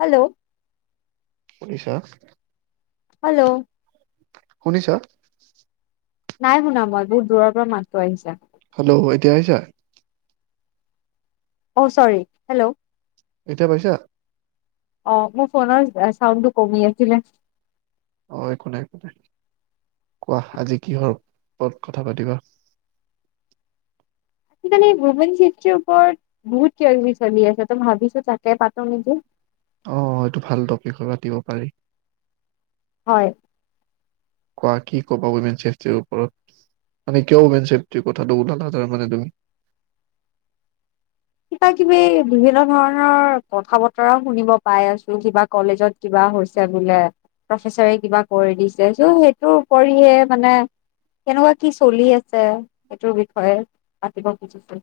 Hello. [unintelligible] Hello. শুনিছা? নাই শুনা মই বহুত দূৰৰ পৰা মাতটো আহিছে। হেল্ল' এতিয়া আহিছে? অ চৰি হেল্ল'। এতিয়া পাইছা? অ মোৰ ফোনৰ চাউণ্ডটো কমি আছিলে। অ একো নাই। কোৱা আজি কিহৰ ওপৰত কথা পাতিবা? আজিকালি ৱমেন চেফ্টিৰ ওপৰত বহুত কিবাকিবি চলি আছে ভাবিছো তাকে পাতো নেকি? অ এইটো ভাল টপিকত পাতিব পাৰি। হয়। কোৱা কি ক'বা উইমেন চেফ্টিৰ ওপৰত মানে কিয় উইমেন চেফ্টিৰ কথাটো ওলালা তাৰমানে তুমি? কিবা কিবি বিভিন্ন ধৰণৰ কথা বতৰাও শুনিব পাই আছো কিবা কলেজত কিবা হৈছে বোলে প্ৰফেচাৰে কিবা কৰি দিছে চ' সেইটোৰ উপৰিহে মানে কেনেকুৱা কি চলি আছে সেইটোৰ বিষয়ে পাতিব খুজিছো।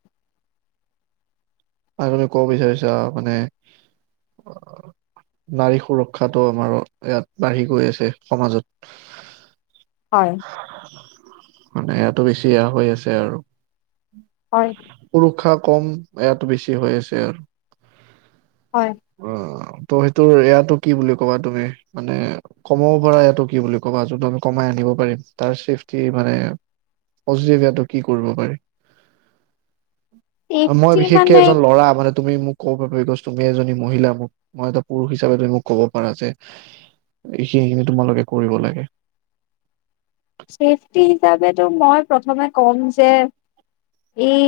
আৰু তুমি কব বিচাৰিছা মানে নাৰী সুৰক্ষাতটো আমাৰ ইয়াত বাঢ়ি গৈ আছে সমাজত। হয়। মানে ইয়াতো বেছি এয়া হৈ আছে আৰু। হয় সুৰক্ষা কম ইয়াত। বেছি হৈ আছে আৰু। হয় অ ত সেইটো ইয়াটো কি বুলি কবা তুমি মানে কমাব পাৰা ইয়াটো কি বুলি ক'বা যোনটো আমি কমাই আনিব পাৰিম তাৰ চেফটি মানে পজিভ ইটো কি কৰিব পাৰি। মই চেফটি মানে বিশেষকে এজন ল'ৰা মানে তুমি মোক ক'ব পাৰিবা তুমি এজনী মহিলা মোক মই এটা পুৰুষ হিচাপে তুমি মোক কব পাৰা যে এইখিনি খিনি তোমালোকে কৰিব লাগে। চেফটি হিচাপেতো মই প্ৰথমে কম যে এই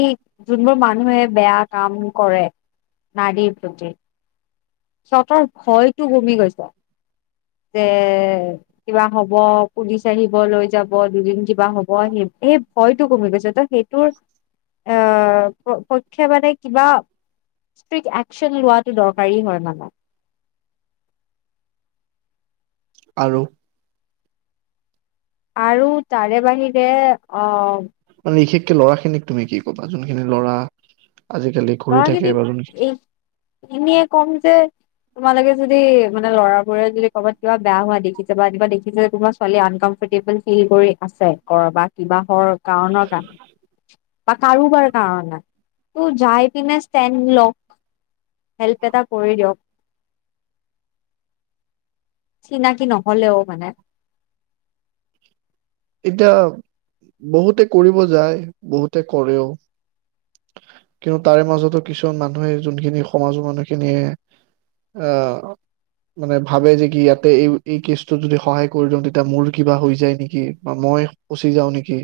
যোনবোৰ মানুহে বেয়া কাম কৰে নাৰীৰ প্ৰতি। সিহঁতৰ ভয়টো কমি গৈছে। যে কিবা হ'ব পুলিচ আহিব লৈ যাব দুদিন কিবা হ'ব সেই সেই ভয়টো কমি গৈছে ত সেইটোৰ এ পক্ষে মানে কিবা ষ্ট্ৰিকট একচন লোৱাটো দৰকাৰী হয় মানে। আৰু আৰু তাৰে বাহিৰে অ। মানে বিশেষকে ল'ৰা খিনিক তুমি কি ক'বা যোনখিনি ল'ৰা। আজিকালি ঘূৰি থাকে ল'ৰাখিনিক বা যোনখিনি এই এনেয়ে কম যে তোমালোকে যদি মানে ল'ৰাবোৰে যদি ক'ৰবাত কিবা বেয়া হোৱা দেখিছে বা কিবা দেখিছে যে কোনোবা ছোৱালী আনকমফৰ্টেবুল ফিল কৰি আছে ক'ৰবাত কিবা হৰ কাৰণৰ কাৰণে বা কাৰোবাৰ কাৰণে তু যায়। কিনে ষ্টেনদ লক হেল্প এটা কৰি দিয়ক। চিনাকি নহ'লেও মানে। এতিয়া বহুতে কৰিব যায় বহুতে কৰেও কিন্তু তাৰে মাজতো কিছুমান মানুহে যোনখিনি সমাজৰ মানুহখিনিয়ে আহ মানে ভাবে যে কি ইয়াতে এই এই কেছটো যদি সহায় কৰি দিওঁ তেতিয়া মোৰ কিবা হৈ যায় নেকি। বা মই ফচি যাওঁ নেকি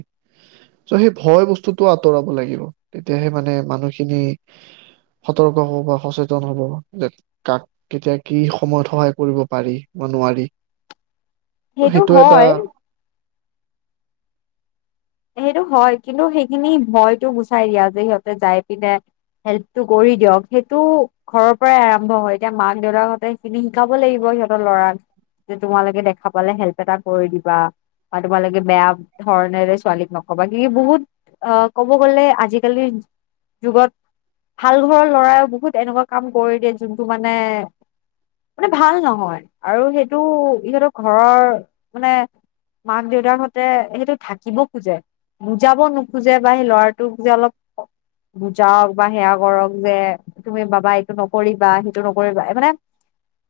ত' সেই ভয় বস্তুটো আঁতৰাব লাগিব তেতিয়াহে মানে মানুহখিনি সতৰ্ক হ'ব বা সচেতন হ'ব যে কাক কেতিয়া কি সময়ত সহায় কৰিব পাৰি বা নোৱাৰি। ত সেইটো এটা হয়। সেইটো হয় কিন্তু সেইখিনি ভয়তো গুচাই দিয়া যে সিহঁতে যাই পিনে হেল্পটো কৰি দিয়ক সেইটো ঘৰৰ পৰাই আৰম্ভ হয় এতিয়া মাক দেউতাক সতে সেইখিনি শিকাব লাগিব সিহঁতৰ লৰাক যে তোমালোকে দেখা পালে হেল্প এটা কৰি দিবা বা তোমালোকে বেয়া ধৰণেৰে ছোৱালীক নকবা কি বহুত আহ ক'ব গ'লে আজিকালিৰ যুগত ভাল ঘৰৰ ল'ৰাও বহুত এনেকুৱা কাম কৰি দিয়ে যোনটো মানে মানে ভাল নহয় আৰু সেইটো ইহঁতৰ ঘৰৰ মানে মাক দেউতাক হঁতে সেইটো ঢাকিব খোজে বুজাব নোখোজে বা সেই ল'ৰাটোক যে অলপ বুজাৱক বা সেয়া কৰক যে তুমি বাবা এইটো নকৰিবা সেইটো নকৰিবা মানে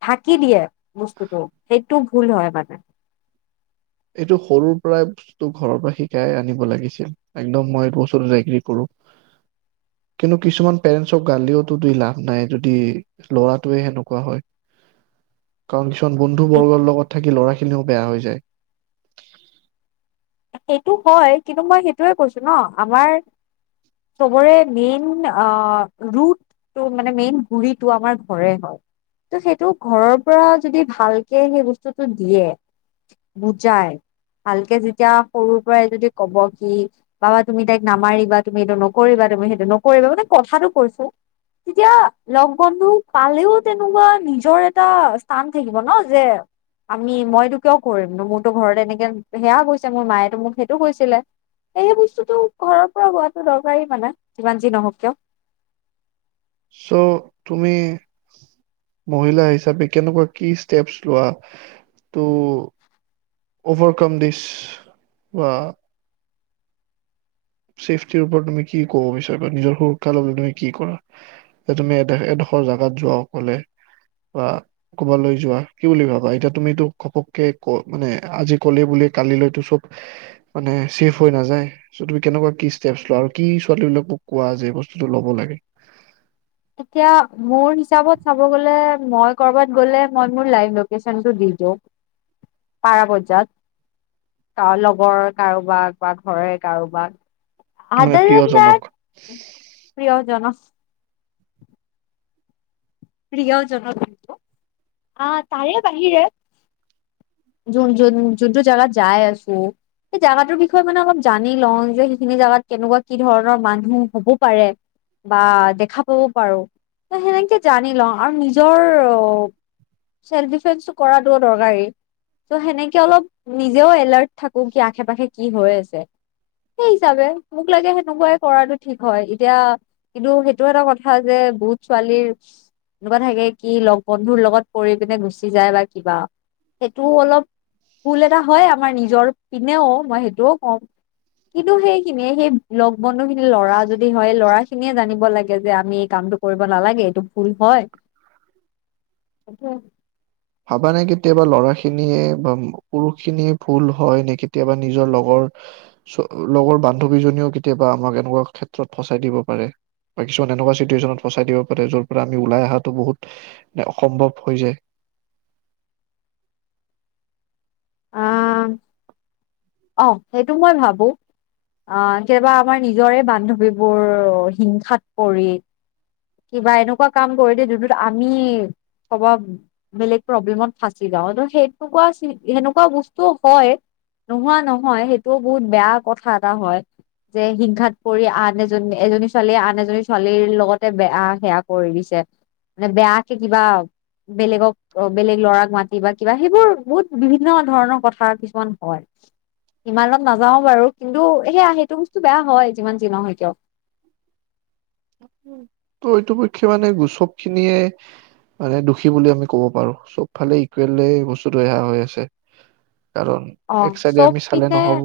ঢাকি দিয়ে বস্তুটো সেইটো ভুল হয় মানে। এইটো সৰুৰ পৰাই বস্তু ঘৰৰ পৰা শিকাই আনিব লাগিছিল। একদম মই এই বস্তুটোত এগ্ৰী কৰোঁ কিন্তু কিছুমান পেৰেণ্টছক গালিও তু দি লাভ নাই যদি ল'ৰাটোৱে সেনেকুৱা হয় কাৰণ বন্ধু বৰ্গৰ লগত থাকি ল'ৰা খিনি। বেয়া হৈ যায় সেইটো হয়, কিন্তু মই সেইটোয়ে কৈছোঁ ন আমাৰ চবৰে মেইন আহ ৰুটটো মানে মেইন গুৰিটো আমাৰ ঘৰে হয়, ত সেইটো ঘৰৰ পৰা যদি ভালকে সেই বস্তুটো দিয়ে বুজাই ভালকে যেতিয়া সৰুৰ পৰাই যদি ক'ব কি বাবা তুমি তাইক নামাৰিবা, তুমি এইটো নকৰিবা, তুমি সেইটো নকৰিবা, মানে কথাটো কৈছোঁ, তেতিয়া লগ বন্ধু পালেও তেনেকুৱা নিজৰ এটা স্থান থাকিব ন যে আমি মই এইটো কিয় কৰিম ন মোৰতো ঘৰত এনেকে সেয়া কৈছে মোৰ মায়ে মোক সেইটো কৈছিলে। সেই বস্তুটো ঘৰৰ পৰা হোৱাটো দৰকাৰী মানে যিমান যি নহওঁক কিয় চ' তুমি মহিলা হিচাপে কেনেকুৱা কি ষ্টেপচ লোৱা, টু অভাৰকাম দিচ বা ছেফটিৰ ওপৰত তুমি কি ক'ব বিচাৰিবা নিজৰ সৰুকালৰ দিনত কি কৰা, যে তুমি এ এডখৰ জোগাত যোৱা অকলে বা ক'বালৈ যোৱা কি বুলি ভাবা এতিয়া তুমিটো ঘপককে ক মানে আজি ক'লে বুলি কালিলৈতো চব মানে ছেফ হৈ নাযায় কেনেকুৱা কি ষ্টেপছ লোৱা আৰু কি ছোৱালী বিলাকক কোৱা যে বস্তুটো ল'ব লাগে? এতিয়া মোৰ হিচাপত চাব গ'লে মই কৰবাত গ'লে মই মোৰ লাইভ লোকেচনটো দি দিওঁ। পাৰা পৰ্যায়ত কা লগৰ কাৰোবাক বা ঘৰে কাৰোবাক মানে আদা জন‌ প্ৰিয়জনক তাক প্ৰিয়জনক প্ৰিয়জনক আহ তাৰে বাহিৰে যোন যোন যোনটো জেগাত যায় আছোঁ, সেই জেগাটোৰ বিষয়ে মানে অলপ জানি লওঁ, যে সেইখিনি জাগাত কেনেকুৱা কি ধৰণৰ মানুহ হ'ব পাৰে বা দেখা পাব পাৰোঁ, ত সেনেকে জানি লওঁ আৰু নিজৰ চেল্ফ ডিফেন্সটো কৰাটোও দৰকাৰী। ত' সেনেকে অলপ নিজেও এলাৰ্ট থাকো কি আশে পাশে কি হৈ আছে, সেই হিচাপে মোক লাগে সেনেকুৱাই কৰাটো ঠিক হয়, এতিয়া কিন্তু সেইটো এটা কথা যে বহুত ছোৱালীৰ এনেকুৱা থাকে কি লগ বন্ধুৰ লগত কৰি পিনে গুচি যায় বা কিবা, সেইটোও অলপ ভুল এটা হয় আমাৰ নিজৰ পিনেও মই সেইটোও কম। কিন্তু সেইখিনিয়ে সেই লগ বন্ধু খিনি ল'ৰা যদি হয় ল'ৰা খিনিয়ে জানিব লাগে যে আমি এই কামটো কৰিব নালাগে এইটো ভুল হয় সেইটোৱে ভাবা নে কেতিয়াবা লৰা খিনিয়ে বা পুৰুষ খিনিয়ে ভুল হয় নে কেতিয়াবা নিজৰ লগৰ লগৰ বান্ধৱীজনীও কেতিয়াবা আমাক এনেকুৱা ক্ষেত্ৰত ফচাই দিব পাৰে, বা কিছুমান এনেকোৱা চিটোয়েছন ফচাই দিব পাৰে যৰ পৰা আমি ওলাই অহাটো বহুত অসম্ভৱ হৈ যায় আহ অ সেইটো মই ভাবো আহ কেতিয়াবা আমাৰ নিজৰে বান্ধৱীবোৰ হিংসাত পৰি কিবা এনেকুৱা কাম কৰি দিয়ে যোনটোত আমি কবা বেলেগ প্ৰব্লেমত ফাঁচি যাও ত সেইনেকুৱা সেনেকুৱা বস্তুও হয় নোহোৱা নহয় সেইটোও বহুত বেয়া কথা এটা হয়, যে হিংসাত পৰি আন এজনী এজনী ছোৱালীয়ে আন এজনী ছোৱালীৰ লগত বেয়া সেয়া কৰি দিছে মানে বেয়াকে কিবা বেলেগক বেলেগ লৰাক মাতি বা কিবা সেইবোৰ বহুত বিভিন্ন ধৰণৰ কথা কিছুমান হয়। সিমানত নাযাও বাৰু কিন্তু সেয়া সেইটো বস্তু বেয়া হয় যিমান যি নহয় কিয় ত এইটো পক্ষে মানে সব খিনিয়ে মানে দুখী বুলি আমি ক'ব পাৰো চব ফালে ইকুৱেল বস্তুটো অহা হৈ আছে কাৰণ অ এক চাইডে চব আমি চালে পিনে নহ'ব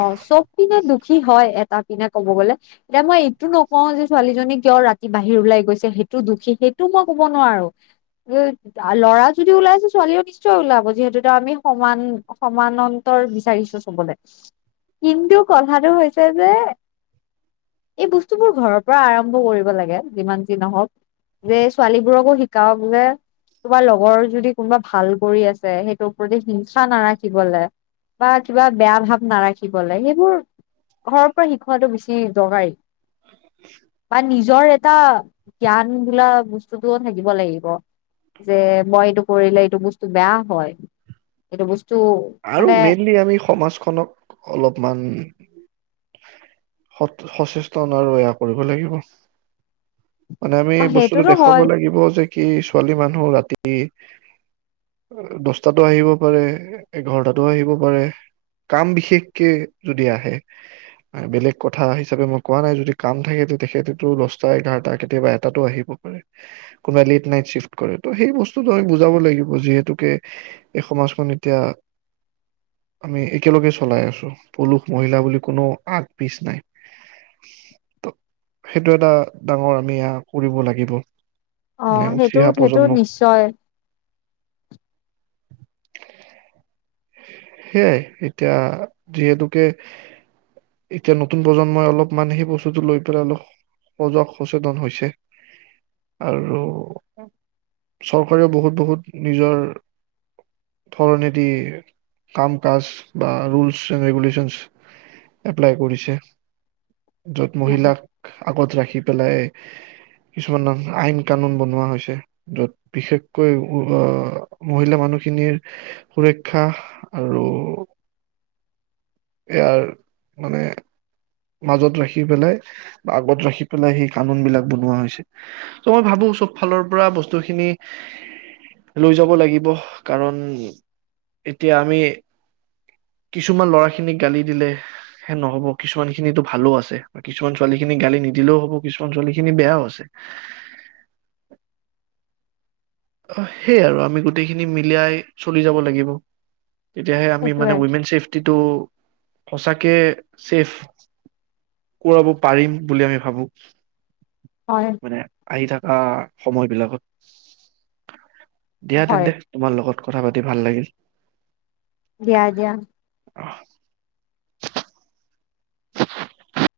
অ চব পিনে দুখী হয় তাৰপিনে কব গলে এতিয়া মই এইটো নকও যে ছোৱালীজনী কিয় ৰাতি বাহিৰ ওলাই গৈছে সেইটো দুখী সেইটোও মই কব নোৱাৰো, ল'ৰা যদি ওলাই আছে ছোৱালীও নিশ্চয় ওলাব যিহেতু এ আমি সমান সমান্তৰ বিচাৰিছো চবলৈ কিন্তু কথাটো হৈছে যে, এই বস্তুবোৰ ঘৰৰ পৰা আৰম্ভ কৰিব লাগে যিমান যি নহওক, যে ছোৱালীবোৰকো শিকাওক যে তোমাৰ লগৰ যদি কোনোবা ভাল কৰি আছে সেইটোৰ প্ৰতি হিংসা নাৰাখিবলৈ বা কিবা বেয়া ভাৱ নাৰাখিব শিকিবলে, সেইবোৰ ঘৰৰ পৰা শিকোৱাটো বেছি দৰকাৰী বা নিজৰ এটা জ্ঞান বোলা বস্তুতটোও থাকিব লাগিব যে মই এইটো কৰিলে এইটো বস্তু বেয়া হয় এইটো বস্তু আৰু মানে মেইনলি আমি সমাজখনক অলপমান স সচেষ্ট এয়া কৰিব লাগিব [unintelligible] মানে আমি অ বস্তুটো সেইটোতো দেখুৱাব হয় লাগিব যে কি ছোৱালী মানুহ ৰাতি দহচ টাতো আহিব পাৰে এঘাৰটাতো আহিব পাৰে, কাম বিশেষকে যদি আহে বেলেগ কথা হিচাপে মই কোৱা নাই যদি কাম থাকে তেখেতো দহটা এঘাৰটা কেতিয়াবা এটাটো আহিব পাৰে কোনোবাই লেট নাইট চিফট কৰে ত সেই বস্তুটো আমি বুজাব লাগিব যিহেতুকে এই সমাজখন এতিয়া আমি একেলগে চলাই আছো পুৰুষ মহিলা বুলি কোনো আগ পিছ নাই ত সেইটো এটা ডাঙৰ আমি কৰিব লাগিব অ মানে উঠি সেইটো অহা সেইটো প্ৰজন্মক নিশ্চয় সেয়াই, এতিয়া যিহেতুকে এতিয়া নতুন প্ৰজন্মই অলপ মান সেই বস্তুটো লৈ পেলাই অলপ সজাগ সচেতন হৈছে। আৰু চৰকাৰেও বহুত বহুত নিজৰ ধৰণে দি কাম কাজ বা ৰুলচ ৰেগুলচন এপ্লাই কৰিছে য'ত অ মহিলাক আগত ৰাখি পেলাই কিছুমান আইন কানুন বনোৱা হৈছে য'ত বিশেষকৈ আহ মহিলা মানুহখিনিৰ সুৰক্ষা আৰু ইয়াৰ মানে মাজত ৰাখি পেলাই বা আগত ৰাখি পেলাই সেই কানুন বিলাক বনোৱা হৈছে। ত মই ভাবো চব ফালৰ পৰা বস্তুখিনি লৈ যাব লাগিব কাৰণ এতিয়া আমি কিছুমান লৰা খিনিক গালি দিলে হে নহব কিছুমান খিনো ভালো আছে কিছুমান ছোৱালী খিনিক গালি নিদিলেও হব কিছুমান ছোৱালী খিনি বেয়াও আছে অ সেইয়া আৰু আমি গোটেইখিনি মিলিয়াই চলি যাব লাগিব তেতিয়াহে আমি মানে সেইটোয়ে উইমেন চছেফটিটো সঁচাকে ছেফ কৰাব পাৰিম বুলি আমি ভাবো হয় মানে আহি থাক অহ সময় বিলাকত দিয়া হয় তেন্তে তোমাৰ লগত কথা পাতি ভাল লাগিল দিয়া দিয়া অহ